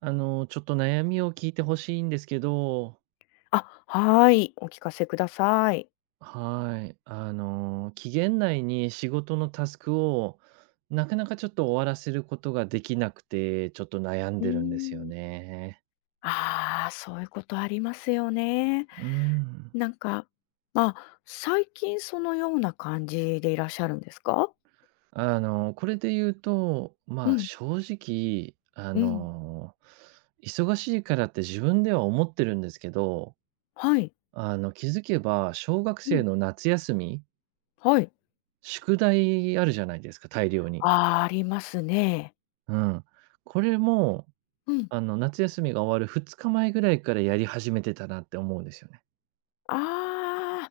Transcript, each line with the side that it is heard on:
right: ちょっと悩みを聞いてほしいんですけど、
left: あ、はい、お聞かせください。
right: はい。期限内に仕事のタスクを、なかなかちょっと終わらせることができなくて、ちょっと悩ん
left: う
right: でるんですよ
left: ーん。
right: ね。
left: ああ、そういうことありますよね。
right: うん。
left: なんか、まあ、最近そのような感じでいらっしゃるんですか？
right: これで言うと、
left: う
right: まあ、
left: ん、
right: 正直、
left: うん。
right: 忙しいからって自分では思ってるんですけど、
left: はい。
right: 気づけば、小学
left: うん。
right: 生の夏休み、
left: はい。
right: 宿題あるじゃないですか、大量に。
left: あーありますね。
right: うん。これも、
left: うん。
right: 夏休みが終わる2日前ぐらいからやり始めてたなって思うんですよね。
left: ああ、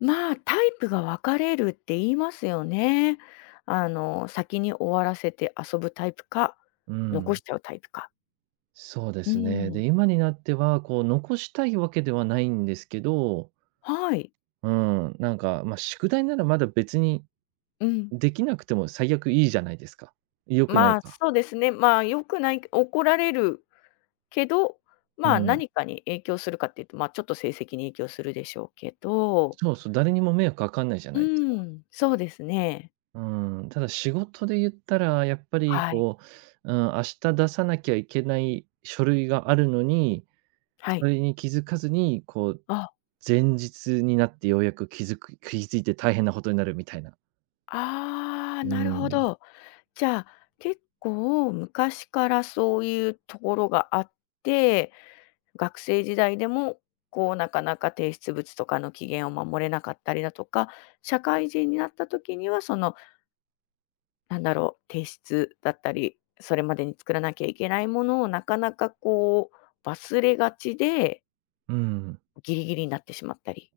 left: まあ、タイプが分かれるって言いますよね。あの、先に終わらせて遊ぶタイプか、
right: う
left: 残
right: ん。
left: しちゃうタイプか。
right: そうで
left: う
right: すね。
left: ん。
right: で、今になっては、こう、残したいわけではないんですけど、
left: はい。
right: うん、なんか、まあ、宿題ならまだ別に
left: うん。
right: できなくても最悪いいじゃないですか。良くな
left: ま
right: い
left: あ、
right: か。
left: そうですね。まあ、良くない怒られるけど、
right: う
left: まあ、
right: ん。
left: 何かに影響するかっていうと、まあ、ちょっと成績に影響するでしょうけど、
right: そうそう、誰にも迷惑かかんないじゃ
left: う
right: ないですか。
left: ん、そうですね。
right: うん、ただ仕事で言ったら、やっぱり
left: はい。
right: こう、うん、明日出さなきゃいけない書類があるのに、
left: は
right: そ
left: い。
right: れに気づかずに、こう、
left: あ、
right: 前日になってようやく気づいて大変なことになるみたいな。
left: ああ
right: う
left: なるほ
right: ん。
left: ど。じゃあ、結構昔からそういうところがあって、学生時代でも、こう、なかなか提出物とかの期限を守れなかったりだとか、社会人になった時には、そのなんだろう、提出だったり、それまでに作らなきゃいけないものをなかなかこう、忘れがちで、
right: うん。
left: ギリギリになってしまったり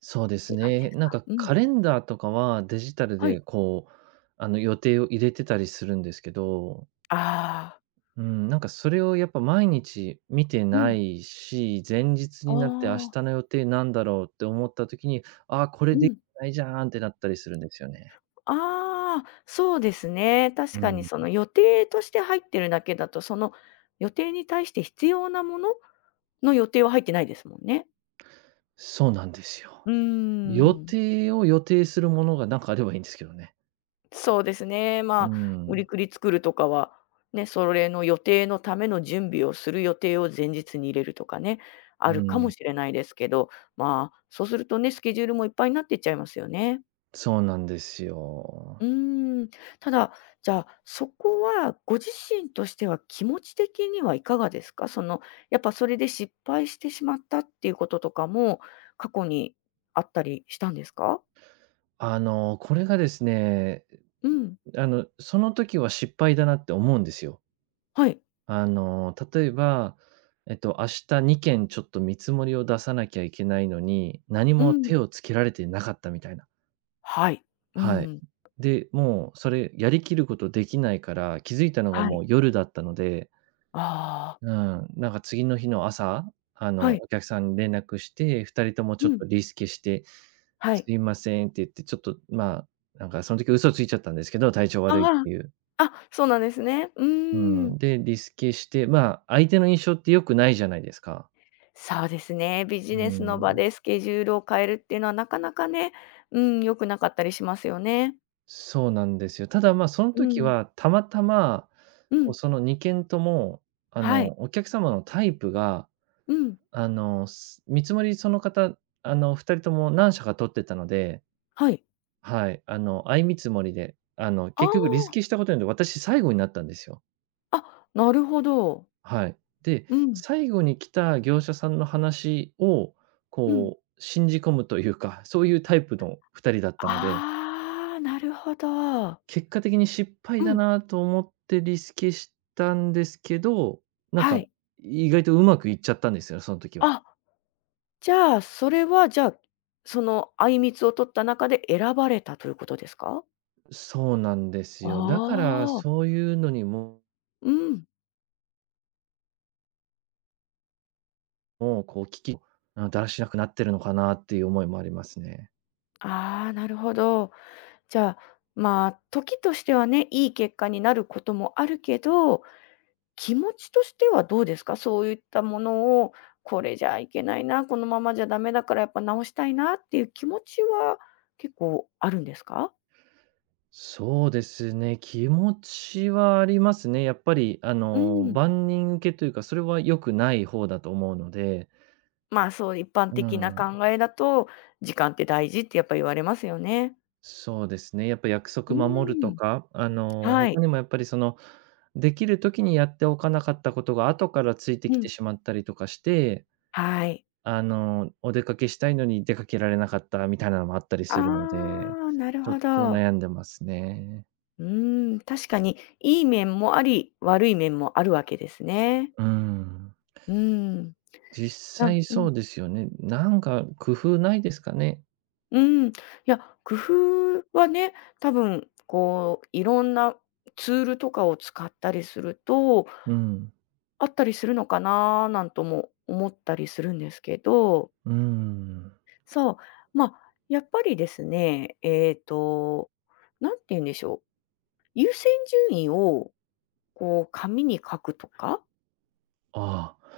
right: そ
left: っ
right: うで
left: て
right: す
left: いう感じ
right: ね。
left: です
right: なん
left: か？
right: か
left: うん。
right: カレンダーとかはデジタル
left: はい。
right: でこう、予定を入れてたりするんですけど、
left: ああ、
right: うん、なんかそれをやっぱ毎日見て
left: う
right: な
left: ん。
right: いし、前日
left: あ
right: になって明
left: あ、
right: 日の予定なんだろうって思った時に、ああ、こ
left: う
right: れでき
left: ん。
right: てないじゃんってなったりするんですよね。
left: ああ、そうですね。
right: う
left: 確かに
right: ん。
left: その予定として入ってるだけだと、その予定に対して必要なものの予定は入ってないですもんね。
right: そうなんですよ。
left: うー
right: 予
left: ん。
right: 定を予定するものがなんかあればいいんですけどね。
left: そうですね。
right: う
left: まあ、売り
right: ん、
left: くり作るとかは、ね、それの予定のための準備をする予定を前日に入れるとかね、あ
right: う
left: るかも
right: ん。
left: しれないですけど、まあ、そうするとね、スケジュールもいっぱいになっていっちゃいますよね。
right: そうなんです
left: う
right: よ。
left: ーん。ただ、じゃあ、そこはご自身としては気持ち的にはいかがですかその、やっぱそれで失敗してしまったっていうこととかも過去にあったりしたんですか。
right: これがですね、
left: うん。
right: その時は失敗だなって思うんですよ。
left: はい。
right: 例えば、明日2件ちょっと見積もりを出さなきゃいけないのに、何
left: う
right: も
left: ん。
right: 手をつけられてなかったみたいな。
left: はい。う
right: はい。
left: ん。
right: で、もうそれやりきることできないから、気づいたのが
left: は
right: も
left: い。
right: う夜だったので、
left: ああ、
right: うん、なんか次の日の朝、
left: はい。
right: お客さんに連絡して、2人とも
left: う
right: ちょっ
left: ん。
right: とリスケして、
left: は
right: す
left: い。
right: いませんって言って、ちょっと、まあ、なんかその時嘘ついちゃったんですけど、体調悪いっ
left: あ
right: ていう。
left: あ、あ、そうなんですね。う
right: う
left: ーん。
right: ん、で、リスケして、まあ、相手の印象って良くないじゃないですか。
left: そうですね、ビジ
right: う
left: ネスの場
right: ん、
left: でスケジュールを変えるっていうのはなかなかね、うん、良くなかったりしますよね。
right: そうなんですよ。ただ、まあ、その
left: う
right: 時
left: ん。
right: はたまたま、
left: う
right: こう、
left: ん。
right: その2件とも、
left: はい。
right: お客様のタイプが、
left: うん。
right: 見積もりその方、2人とも何社か取ってたので、
left: はい。
right: はい、相見積もりで、
left: あ
right: 結局リス
left: あ、
right: ケしたことによって私最後になったんですよ。
left: あ、なるほど。
right: はい。で、
left: うん。
right: 最後に来た業者さんの話を、
left: うん。
right: こう、信じ込むというか、そういうタイプの2人だったので、
left: ああ、なるほど。
right: 結果的に失敗
left: う
right: だ
left: ん。
right: なと思ってリスケしたんですけど、なん
left: は
right: か、
left: い。
right: 意外とうまくいっちゃったんですよ、その時は。
left: あ、じゃあ、それは、じゃあ、そのあいみつを取った中で選ばれたということですか？
right: そうなんで
left: あ
right: すよ。だから、
left: あー。
right: そういうのにも、
left: うん。
right: もうこう危機、うだらしなくなってるのかなっていう思いもありますね。
left: ああ、なるほど。じゃあ、まあ、時としてはね、いい結果になることもあるけど、気持ちとしてはどうですか？そういったものを、これじゃいけないな、このままじゃダメだからやっぱ直したいなっていう気持ちは結構あるんですか？
right: そうですね、気持ちはありますね。やっぱり、
left: うん。
right: 万人受けというか、それは良くない方だと思うので、
left: まあ、そう、一般
right: う
left: 的な
right: ん、
left: 考えだと、時間って大事ってやっぱ言われますよね。
right: そうですね。やっぱ約
left: う
right: 束守ると
left: ん、
right: か、
left: は
right: 他
left: い。
right: にもやっぱりその、できる時にやっておかなかったことが後からついて
left: う
right: き
left: ん、
right: てしまったりとかして、
left: はい。
right: お出かけしたいのに出かけられなかったみたいなのもあったり
left: あ
right: するので、
left: あ、なる
right: ちょっ
left: ほ
right: と
left: ど。
right: 悩んでますね。
left: うーん、確かに、いい面もあり、悪い面もあるわけですね。
right: うん。
left: うーん。
right: 実
left: なん
right: 際
left: うん、
right: そうですよね。なんか工夫ないですかね？
left: うーん。いや、工夫はね、多分こう、いろんなツールとかを使ったりすると、
right: うん。
left: あったりするのかな、なんとも思ったりするんですけど、
right: うん。
left: そう、まあ、やっぱりですね、なんて言うんでしょう、優先順位をこう紙に書くとか、
right: ああ、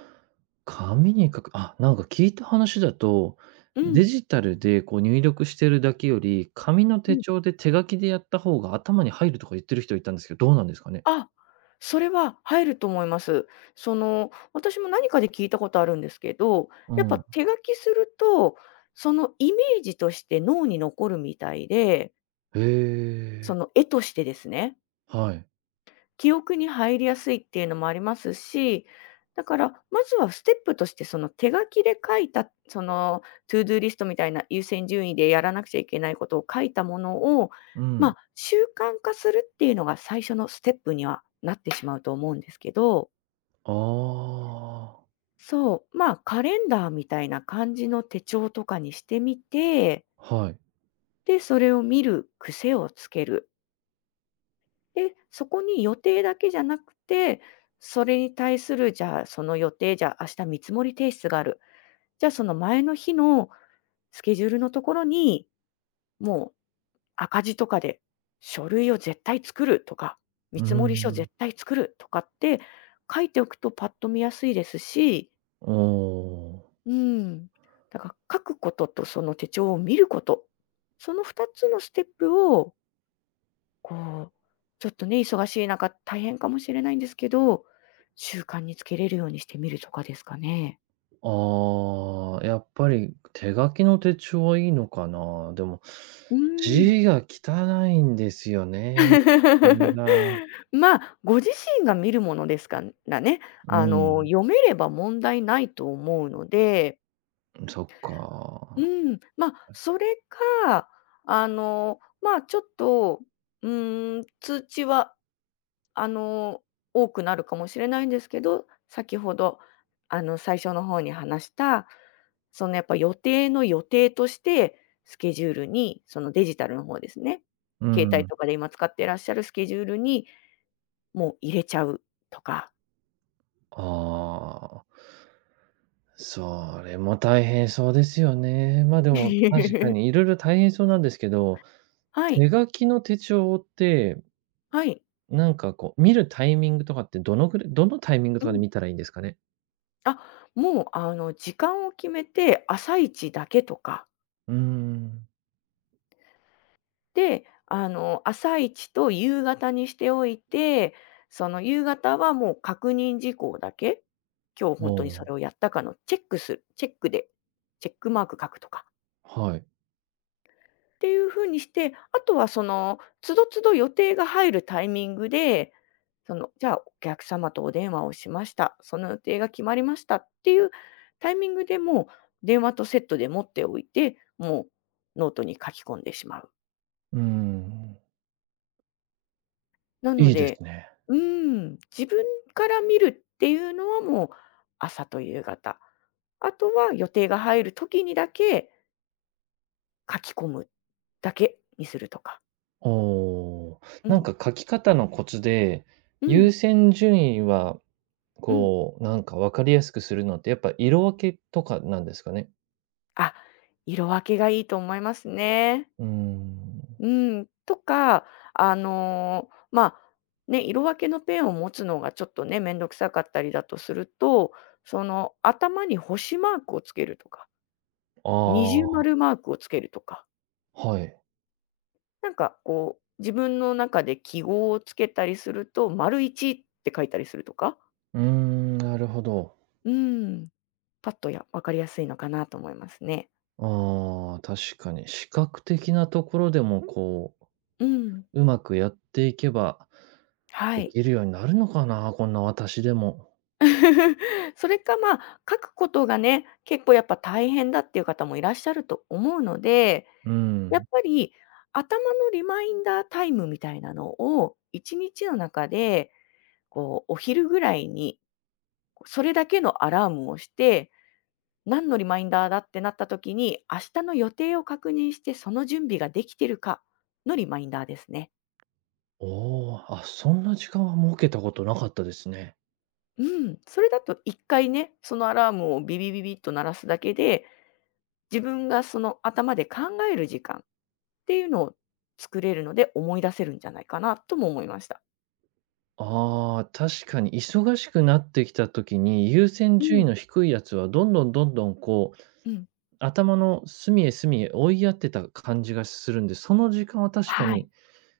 right: 紙に書く。あ、なんか聞いた話だと、
left: う
right: デ
left: ん。
right: ジタルでこう入力してるだけより、紙の
left: う
right: 手
left: ん。
right: 帳で手書きでやった方が頭に入るとか言ってる人いたんですけど、どうなんですかね？
left: あ、それは入ると思います。その、私も何かで聞いたことあるんですけど、
right: う
left: やっぱ
right: ん。
left: 手書きすると、そのイメージとして脳に残るみたいで、
right: へ
left: そ
right: え、
left: の絵としてですね、
right: はい。
left: 記憶に入りやすいっていうのもありますし、だからまずはステップとしてその手書きで書いた、その To do リストみたいな優先順位でやらなくちゃいけないことを書いたものを、
right: う
left: ま
right: ん。
left: あ、習慣化するっていうのが最初のステップにはなってしまうと思うんですけど。
right: ああ、
left: そう、まあ、カレンダーみたいな感じの手帳とかにしてみて、
right: はい。
left: で、それを見る癖をつける。で、そこに予定だけじゃなくて、それに対する、じゃあ、その予定、じゃあ、明日見積もり提出がある。じゃあ、その前の日のスケジュールのところに、もう赤字とかで、書類を絶対作るとか、見
right: う
left: 積もり書
right: ん。
left: 絶対作るとかって書いておくとパッと見やすいですし、
right: おお。
left: うん。だから書くこととその手帳を見ること、その2つのステップを、こう、ちょっとね、忙しい中大変かもしれないんですけど、習慣につけれるようにしてみるとかですかね。
right: ああ、やっぱり手書きの手帳はいいのかな。でも、
left: うーん。
right: 字が汚いんですよね。これ が。
left: まあ、ご自身が見るものですから、ね、
right: う
left: あの、
right: ん、
left: 読めれば問題ないと思うので、
right: そっ
left: う
right: か。
left: ん、まあ、それか、あの、まあ、ちょっと、うーん、通知はあの、多くなるかもしれないんですけど、先ほど、あの、最初の方に話した、そのやっぱ予定の予定として、スケジュールに、そのデジタルの方ですね、
right: う
left: 携帯
right: ん。
left: とかで今使ってらっしゃるスケジュールに、もう入れちゃうとか。
right: ああ、それも大変そうですよね。ま、あでも確か にいろいろ大変そうなんですけど、
left: はい、
right: 手書きの手帳って、
left: はい。
right: なんかこう見るタイミングとかってどのぐらいどのタイミング
left: う
right: とかで
left: ん。
right: 見たらいいんですかね？
left: あ、もうあの時間を決めて、朝一だけとか。
right: うーん。
left: で、あの、朝一と夕方にしておいて、その夕方はもう確認事項だけ、今日
right: あ
left: 本当にそ
right: あ、
left: れをやったかのチェックで、チェックマーク書くとか
right: はい。
left: っていう風にして、あとはその都度都度予定が入るタイミングで、その、じゃあお客様とお電話をしました、その予定が決まりましたっていうタイミングでもう電話とセットで持っておいて、もうノートに書き込んでしまう。
right: うーん。
left: なの
right: いいで
left: で、
right: すね。
left: うん、自分から見るっていうのはもう朝と夕方。あとは予定が入る時にだけ書き込むだけにするとか。
right: おお。
left: う
right: なん
left: ん、
right: か書き方のコツで、
left: う
right: 優
left: ん、
right: 先順位は、
left: うん。
right: こう、なんか分かりやすくするのって、やっぱ色分けとかなんですかね？
left: あ、色分けがいいと思いますね。
right: うーん。
left: うん、とか、あの、まあ、ね、色分けのペンを持つのがちょっとね、面倒くさかったりだとすると、その頭に星マークをつけるとか、二重
right: あ
left: 丸
right: あ、
left: マークをつけるとか。
right: はい。
left: なんかこう、自分の中で記号をつけたりすると、丸一って書いたりするとか、
right: うーん、なるほど。
left: うん、パッと分かりやすいのかなと思いますね。
right: ああ、確かに視覚的なところでも、こう、
left: うん、
right: うまくやっていけば
left: は
right: で
left: い。
right: きるようになるのかな、こんな私でも。
left: それか、まあ、書くことがね、結構やっぱ大変だっていう方もいらっしゃると思うので、
right: う
left: やっ
right: ん。
left: ぱり頭のリマインダータイムみたいなのを、1日の中で、こう、お昼ぐらいに、それだけのアラームをして何のリマインダーだってなった時に、明日の予定を確認してその準備ができてるかのリマインダーですね。
right: おお、あ、そんな時間は設けたことなかったですね。
left: うん、それだと一回ね、そのアラームをビビビビッと鳴らすだけで、自分がその頭で考える時間っていうのを作れるので、思い出せるんじゃないかなとも思いました。
right: ああ、確かに忙しくなってきた時に、優先
left: う
right: 順
left: ん、
right: 位の低いやつはどんどんこう、
left: うん、
right: 頭の隅へ追いやってた感じがするんで、その時間は確か
left: は
right: に
left: い、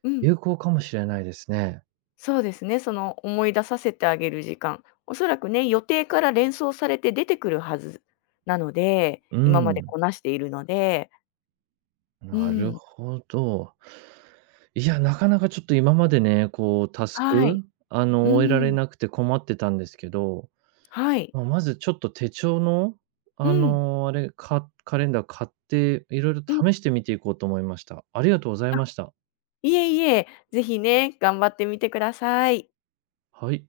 left: うん、
right: 有効かもしれないですね。
left: そうですね、その思い出させてあげる時間、おそらくね、予定から連想されて出てくるはずなので、
right: う
left: 今まで
right: ん、
left: こなしているのでう
right: なる
left: ん。
right: ほど。いや、なかなかちょっと今までね、こうタス
left: はい。
right: ク、
left: う
right: 終えられ
left: ん。
right: なくて困ってたんですけど、
left: はい。
right: まあ、まずちょっと手帳の、
left: う
right: あ
left: ん。
right: の、あれ、カカレンダー買って、いろいろ
left: うん。
right: 試してみていこうと思いました。ありがとうござい
left: あ、
right: ました。
left: いえいえ、ぜひね、頑張ってみてください。
right: はい。